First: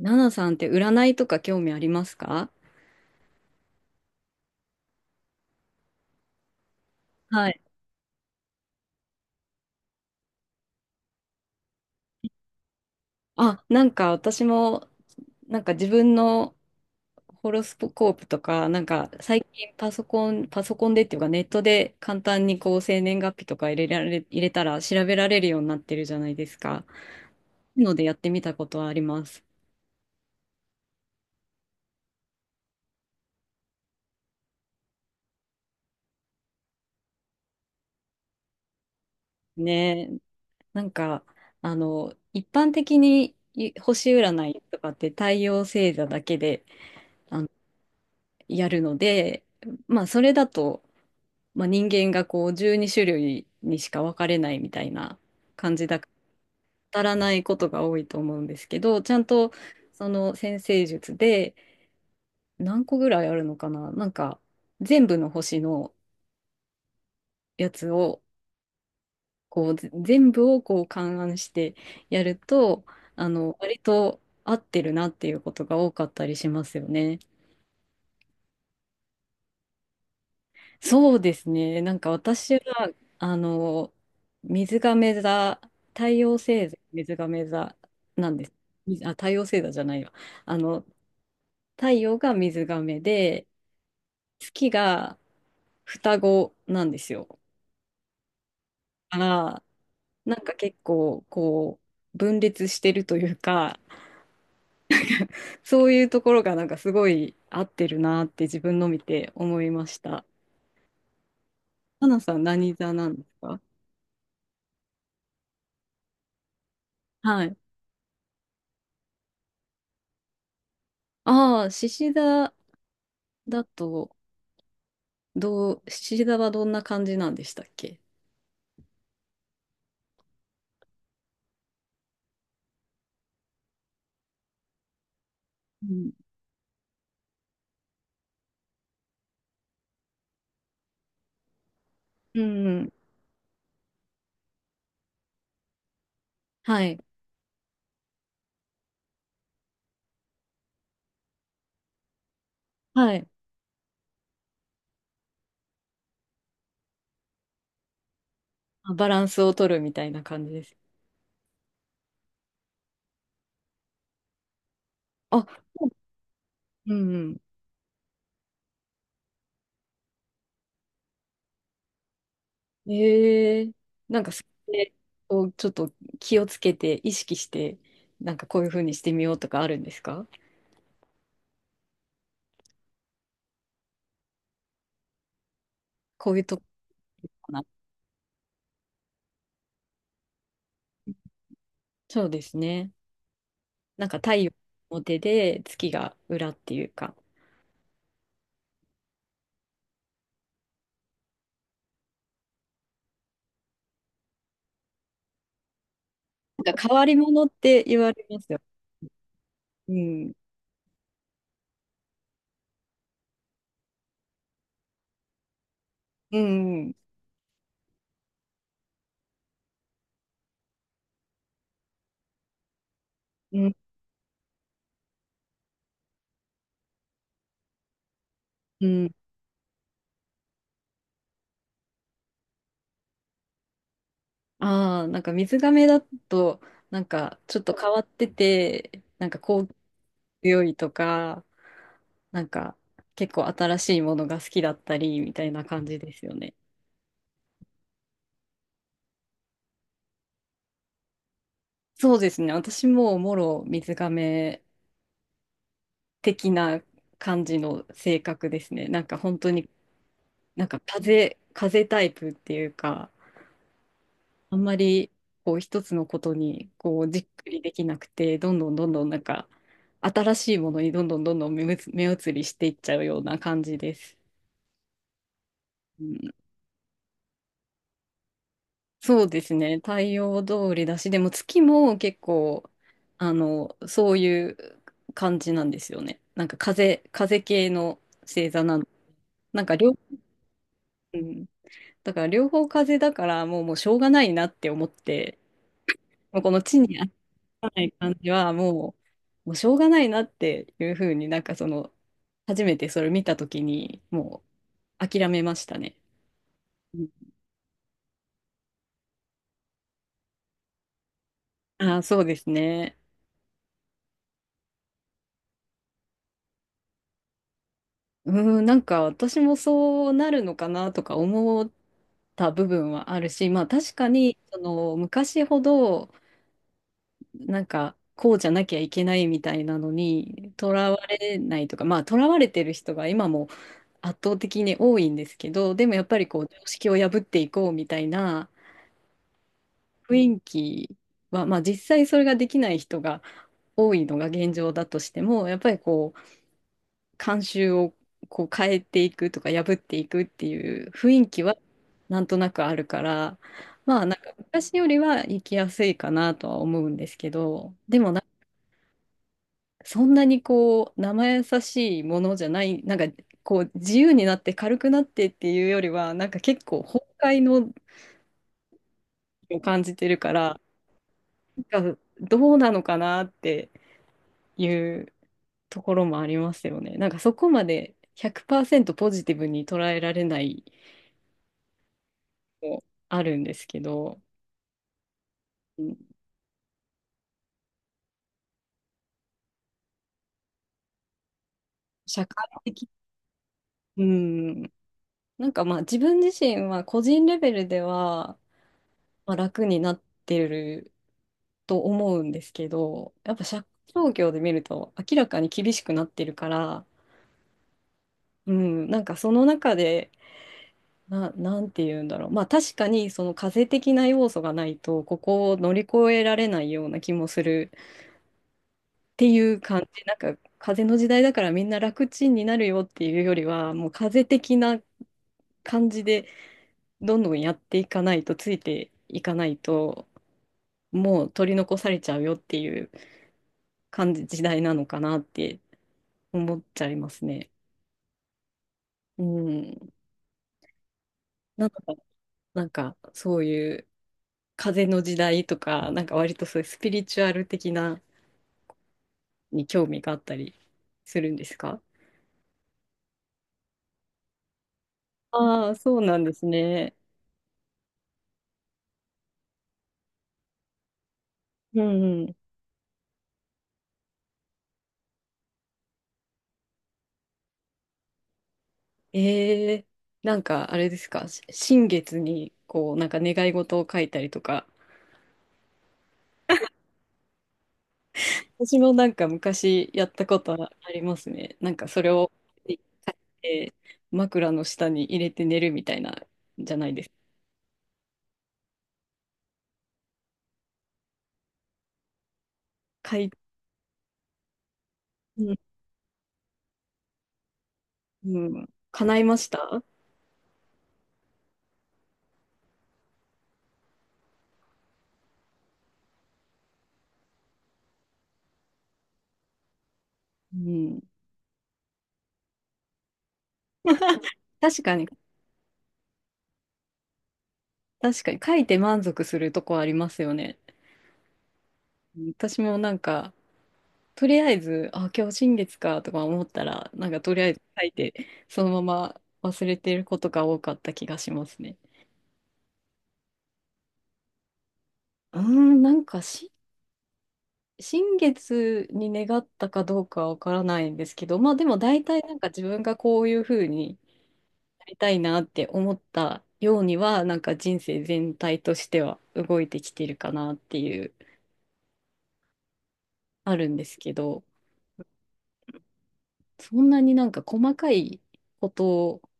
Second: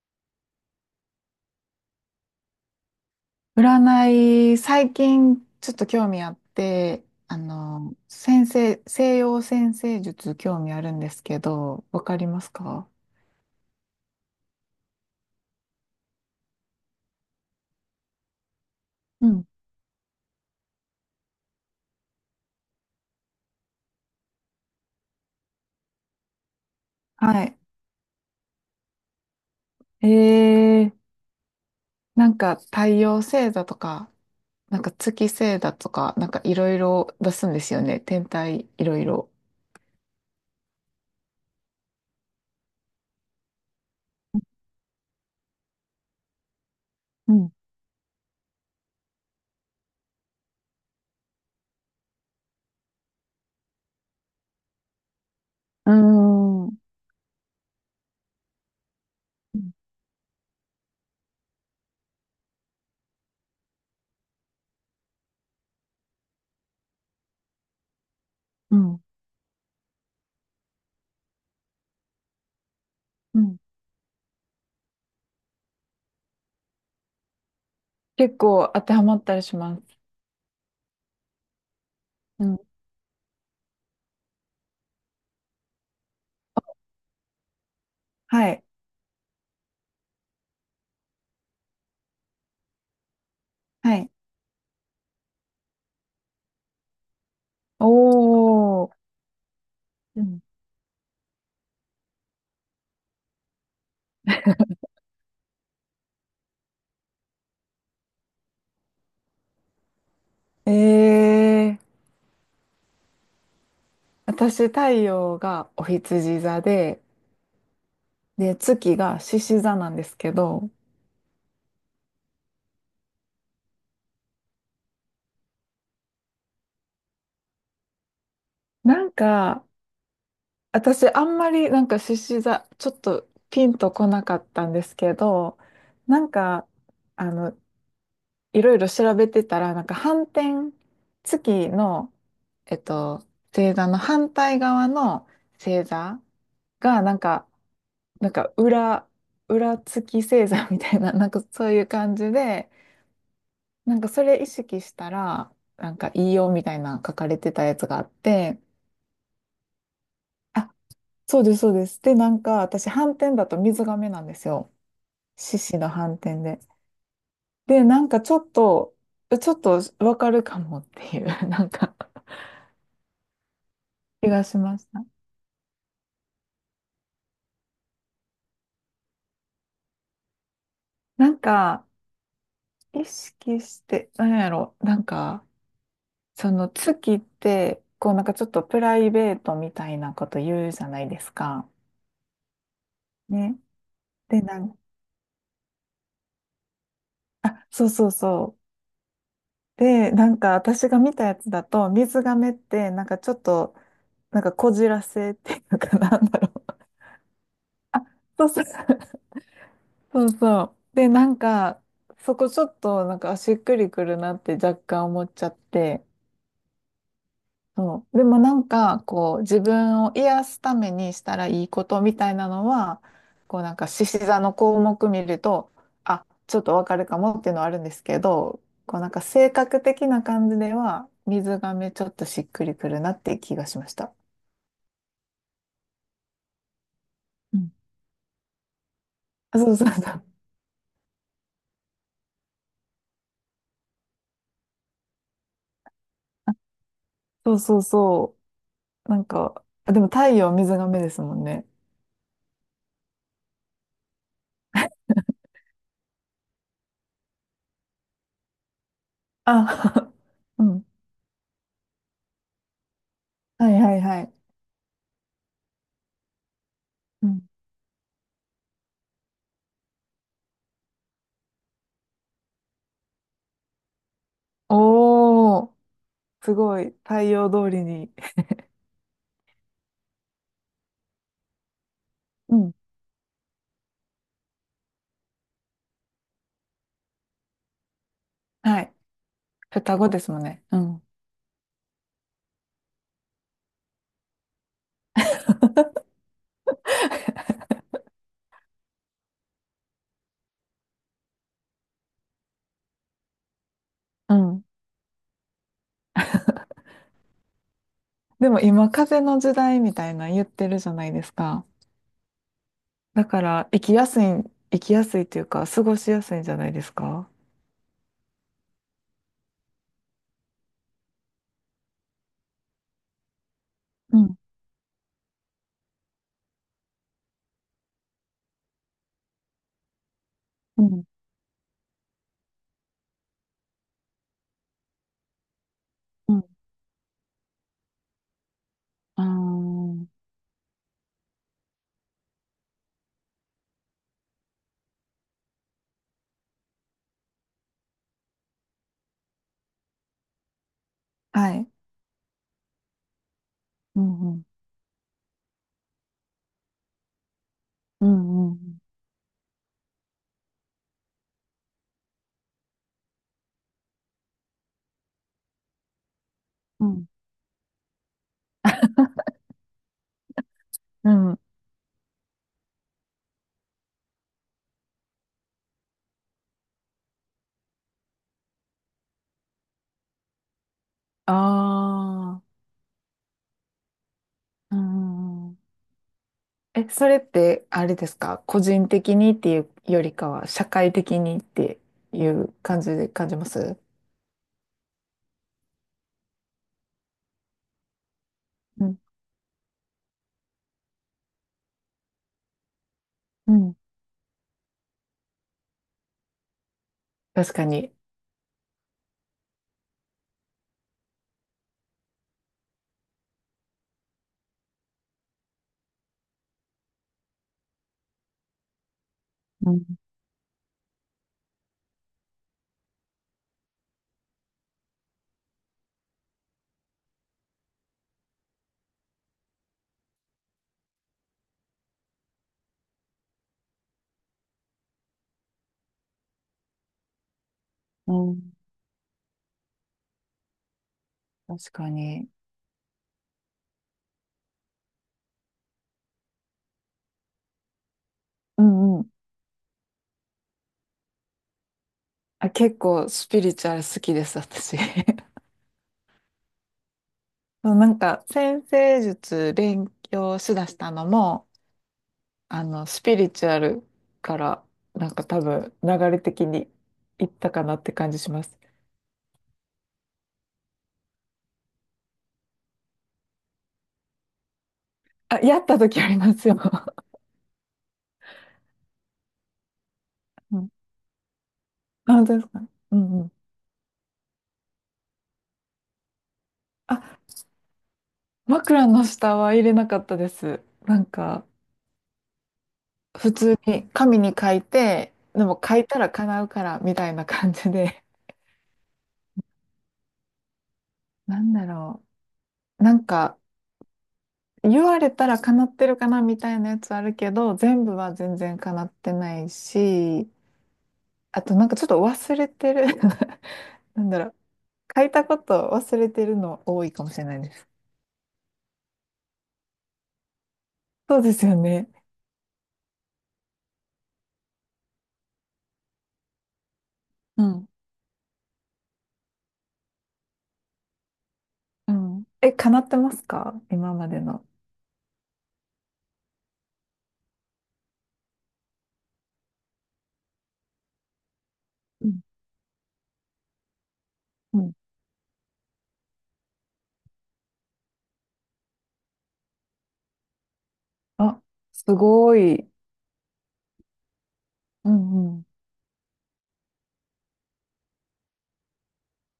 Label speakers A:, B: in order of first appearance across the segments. A: ナナさんって占いとか興味ありますか？
B: 占い、最近ちょっと興味あって、
A: はい。
B: 先生、西洋占星術興味あるんですけど、わかりますか？
A: あ、なんか私も、なんか自分のホロスコープとか、なんか
B: う
A: 最
B: ん。
A: 近パソコンでっていうかネットで簡単にこう生年月日とか入れたら調べられるようになってるじゃないですか。
B: はい。
A: のでやってみたことはあります。
B: えー、なんか太陽星座とか、なんか月星座とか、なんかいろいろ出すんですよね。天体いろいろ。
A: ねえ、なんか、一般的にい星占いとかって太陽星座だけで、
B: う
A: あの、
B: ん。
A: やるので、まあ、それだと、まあ、人間がこう12種類にしか分かれないみたいな感じ
B: うー
A: だから
B: ん。
A: 当たらないことが多いと思うんですけど、ちゃんと
B: うん
A: その占星術で何個ぐらいあるのかな、なんか全部の星のやつを
B: うん。
A: こう全部をこう勘案してやると、あの割と合ってるなっていうことが多かったりしますよね。
B: 結構当てはまったりします。
A: そうですね。なんか
B: う
A: 私
B: ん。
A: は、あの、水亀座、太陽星座、水亀座なんで
B: は
A: す。
B: い。
A: みあ、太陽星座じゃないわ。あの、太陽が水亀で、
B: はい。
A: 月が双子なんですよ。
B: おー。
A: だから、
B: う
A: な
B: ん。
A: んか結構、こう、分裂してるというか、そういうところがなんかすごい合ってるなって自分の見て思いました。
B: えー。
A: 花さん何座なんですか？
B: 私、太陽がお羊座で、
A: はい。
B: 月が獅子座なんですけど、
A: ああ、獅子座だと、どう、七座はどんな感じなんでしたっけ？
B: なんか、私、あんまりなんか獅子座、ちょっとピンとこなかったんですけど、
A: うん、
B: なんか、あの、いろいろ調べてたら、なんか反転、月の、
A: うん
B: え
A: う
B: っ
A: ん。
B: と、星座の反対側の星座
A: はい。
B: が、なんか、なんか裏、裏月星座みたいな、なんかそういう感じで、
A: はい。
B: なんかそれ意識したら、なんかいいよみたいな書かれてたやつがあって、
A: あ、バランスを取るみたいな感じで
B: あ、
A: す。
B: そうです、そうです。で、なんか私、斑点だと水亀なんですよ。
A: あ、
B: 獅子の斑点で。
A: うん
B: で、なんかちょっと、わかるかもっていう、なんか
A: うん。ええ、なん
B: 気
A: かそ
B: がしまし
A: れ
B: た。
A: をちょっと気をつけて、意識して、なんかこういうふうにしてみようとかあるんですか？
B: なんか、意識して、なんやろ、なんか、
A: こういう
B: そ
A: とこ
B: の月っ
A: かな。
B: て、こうなんかちょっとプライベートみたいなこと言うじゃないですか。
A: そうですね。
B: ね。
A: なんか太
B: で、
A: 陽の
B: なん
A: 表で月が裏っていうか、
B: あ、そうそうそう。で、なんか私が見たやつだと、水亀って、なんかちょっと、なんかこじらせっていうかなんだろ
A: なん
B: う。
A: か変わり者って言
B: あ、
A: われま
B: そう
A: すよ。
B: そう。
A: う
B: そう
A: ん。
B: そう。で、なんか、そこちょっと、なんか、あしっくりくるなって若干思っちゃって。
A: うんうん。
B: そう。でもなんか、こう、自分を癒すためにしたらいいことみたいなのは、
A: う
B: こうな
A: ん。
B: んか、獅子座の項目見ると、あ、ちょっとわかるかもっていうのはあるんですけど、
A: う
B: こうな
A: ん。
B: んか、性格的な感じでは、水亀ちょっとしっくりくるなっていう気がしました。
A: ああ、なんか水亀だと、なんか
B: う
A: ちょっ
B: ん。
A: と変わってて、なんか
B: あ、
A: こ
B: そ
A: う
B: うそうそう。
A: 強いとか、なんか結構新しいものが好きだったりみたいな感じですよ
B: あ、
A: ね。
B: そうそうそう。なんか、あでも太陽水亀ですもんね。
A: そうですね。私ももろ水亀的な感じの性格ですね。なんか本当に
B: あ、う
A: なんか
B: ん。
A: 風タイプっていうか、
B: はいはいはい。
A: あんまりこう一つのことにこうじっ
B: うん。
A: くりできなくて、どんどんどんどんなんか新しいものにどんどんどんどん目移りしていっちゃうような感じです。
B: おー、
A: うん、
B: すごい。太陽通りに。
A: そうですね。太陽通りだし、でも月も結
B: う
A: 構、
B: ん。
A: あの、そういう感じなんですよね。なんか風系の星座な
B: は
A: の。
B: い。
A: なんか両、
B: 双子ですもんね。うん。
A: うん、だから両方風だからもう、もうしょうがないなって思って、もうこの地にない感じはもう、もうしょうがないなっていうふうになんかその初めてそれ見た時に
B: う
A: も
B: ん。
A: う諦めましたね。うん。
B: でも今、風の時代みたいなの言ってるじゃないですか。
A: ああそうですね。
B: だから、生きやすい、生きやすいというか、過ごしやすいんじゃないですか？
A: うん、なんか私もそうなるのかなとか思った部分はあるし、まあ確か
B: う
A: に
B: ん、
A: その昔ほどなんかこうじゃなきゃいけないみたいなのにと
B: う
A: ら
B: ん、
A: われないとか、まあとらわれてる人が今も圧倒的に多いんですけど、でもやっぱり
B: う
A: こ
B: ん。
A: う常識を破っていこうみたいな
B: あ
A: 雰囲気は、まあ、実際それができない人が多いのが現状だとしても、やっぱりこう慣習をこう変えていくとか破っていくっていう雰囲
B: あ。
A: 気
B: は
A: は
B: い。
A: なんとなくあるから、
B: う
A: まあなん
B: ん、
A: か
B: うん、
A: 昔よりは生きやすいかなとは思うんですけど、で
B: う
A: もな、
B: ん、うん、
A: そんなにこう生優しいものじゃない、なんかこう自由になって軽くなってっていうよりはなんか結構
B: う
A: 崩
B: ん。
A: 壊のを感じてるから、
B: うん。
A: なんかどうなのかなっていうところもありますよね。なんかそこまで100%ポジティブに捉えられない
B: ああ。
A: もあるんですけど、
B: うん、うん。
A: うん、
B: え、それって、あれですか？個人的にっていうよりかは、社会的にって
A: 社
B: い
A: 会
B: う感
A: 的、
B: じで感じます？
A: うん、なんかまあ自分自身は個人レベルでは、
B: うん、
A: まあ、楽になってると思うんですけど、やっぱ
B: う
A: 社会
B: ん、
A: 状況で見ると明らかに厳しくなってるから、
B: 確かに。
A: うん、なんかその中で、なんて言うんだろう。まあ確かにその風邪的な要素がないと、ここを乗り越えられないような気もするっていう
B: う
A: 感
B: ん、
A: じ、なんか風の時代だからみんな楽ちんになるよっていうよりは、もう風的な感じでどんどんやっていかないと、ついていかないと、もう取り残されちゃうよっていう感じ、時代なのかなって思っちゃいますね。
B: うん。
A: うん。なん
B: 確
A: か、
B: かに。
A: なんかそういう風の時代とか、なんか割とそういうスピリチュアル的な
B: うんうん。
A: に興味があったりするんですか？
B: あ、結構スピリチュアル好きです、私。
A: ああー、そうなんですね。
B: そう、なんか、占星術勉強しだしたのも、
A: うんうん。
B: スピリチュアルから、なんか多分、流れ的にいったかなって感じします。
A: ええ、なんかあれですか、新月にこうなんか願い事を書いたりとか、
B: あ、やった時ありますよ。
A: 私もなんか昔やったこと
B: う
A: あ
B: ん。
A: りますね。なんかそれ
B: あ、本
A: を
B: 当ですか？
A: 書い
B: うんうん。
A: て枕の下に入れて寝るみたいなじゃないで
B: あ、
A: す
B: 枕の下は入れなかったです。なんか、
A: か。書い、
B: 普通に紙に書いて、で
A: うん
B: も書いたら叶うから、みたいな感じで。
A: うん、叶いました、
B: なんだろう。なんか、言われたら叶ってるかなみたいなやつあるけど、全部は全然叶ってないし、
A: うん、
B: あとなんかちょっと忘れてる。なんだろう。
A: 確か
B: 書
A: に、
B: いたこと忘れてるの多いかもしれないです。
A: 確かに書いて満足するとこありますよね。
B: そうですよね。
A: うん、私もなんかとりあえず、あ、今日新月かとか思ったら、なんかとり
B: う
A: あえず
B: ん。
A: 書いて、そのまま忘れてることが多かった気がしますね。
B: うん。え、叶ってますか今までの？
A: うーん、なんか新月に願ったかどうかわからないんですけど、まあでも大
B: うん
A: 体なんか自分がこういうふうに
B: うん。
A: なりたいなって思ったようには、なんか人生全体としては動いてきてるかなっていう、
B: あ、すごい。
A: あるんですけど、
B: うんうん
A: そんなになんか細かいことっ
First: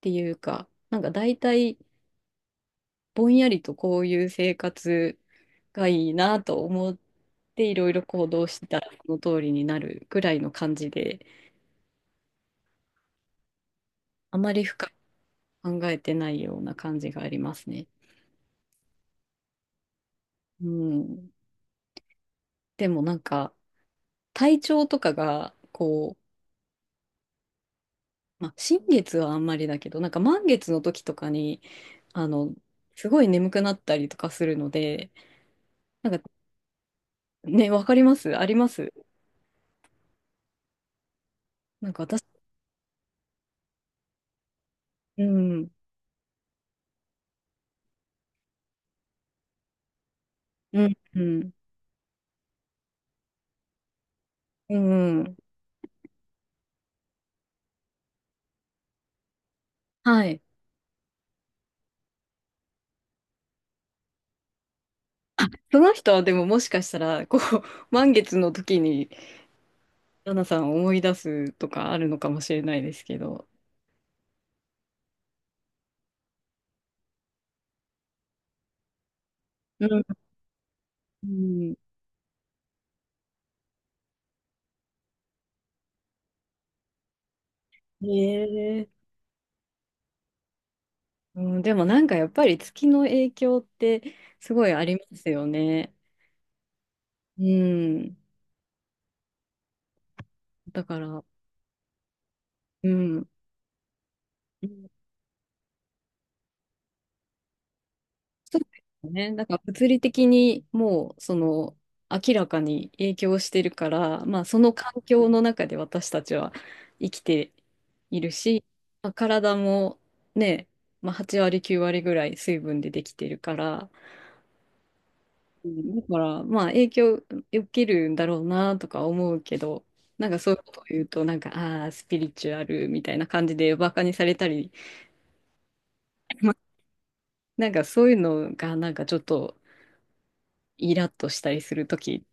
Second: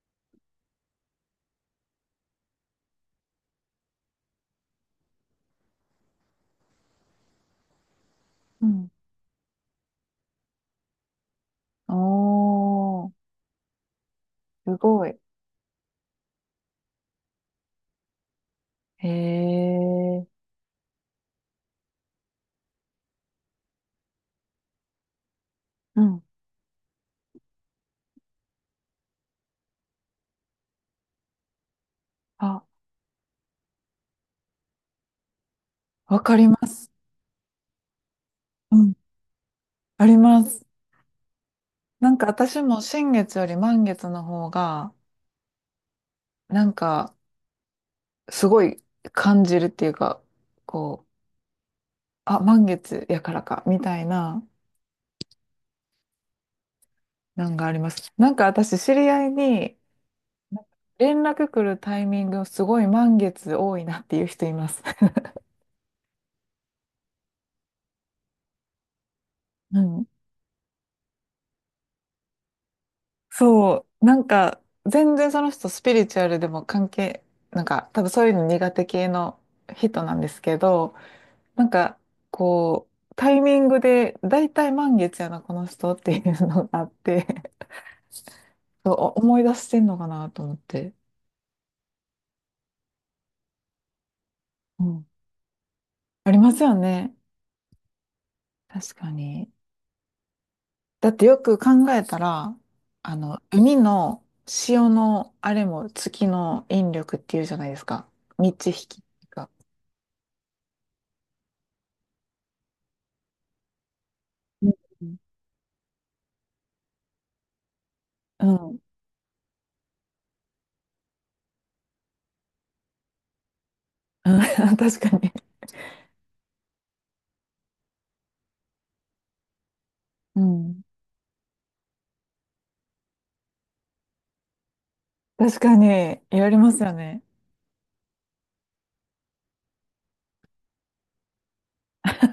A: ていうか、なんか大体、ぼんやりとこういう生活がいいなと思っていろいろ行動し
B: う
A: たら
B: ん。
A: その通りになるぐらいの感じで、
B: おー、
A: あまり
B: す
A: 深く
B: ごい。
A: 考えてないような感じがありますね。
B: へえ。
A: うん、でもなんか体調とかが
B: う
A: こ
B: ん。
A: う、まあ、新月はあんまりだけどなんか満月の時とかにあの
B: あ、
A: すごい眠くなったりとかするので、なん
B: わ
A: か
B: かります。
A: ねわかります、ありま
B: う
A: す、
B: ん。あります。
A: なんか
B: なん
A: 私、
B: か私も新月より満月の方が、
A: うん
B: なんかすごい感じるっていうか、
A: うん
B: こ
A: う
B: う、
A: ん
B: あ、満月やからか、みたいな、
A: うん、
B: なんがあります。なんか私知り合いに、
A: はい、
B: 連絡来るタイミングすごい満月多いなっていう人います。
A: その人はでももしかしたら、こう、満月の時に、
B: うん。
A: ラナさんを思い出すとかあるのかもしれないですけど。
B: そう、なんか全然その人スピリチュアルでも関係、なんか多分そういうの苦手系の
A: う
B: 人
A: ん。
B: なんですけど、
A: う
B: なん
A: ん。
B: か、こう、タイミングで、だいたい満月やな、この人っていうのがあって、
A: へ え。
B: そう、思い出してんのかなと思って。
A: うん、でもなんかやっぱり月の影響ってすごいあ
B: う
A: り
B: ん。
A: ますよね。
B: ありますよね。
A: うん。
B: 確かに。
A: だか
B: だっ
A: ら、
B: てよく考えたら、
A: うん。
B: 海の潮のあれも月の引力っていうじゃないですか。満
A: そうで
B: ち引きって
A: す
B: いう
A: ね。なん
B: か。
A: か物理的にもうその明らかに影響してるから、まあそ
B: うん
A: の環
B: う
A: 境の中で私たちは生きている
B: ん。う
A: し、
B: ん
A: まあ、体もね、まあ、8割9割ぐらい水分でできてるから、
B: 確かに。
A: うん、だからまあ影響受けるんだろうなとか思うけど、なんか
B: う
A: そういうことを
B: ん。
A: 言うとなんかああースピリチュアルみたいな感じでバカにされたり、
B: 確かに、や
A: まあ
B: りますよね。
A: なんかそういうのがなんかちょっとイラッとしたりする時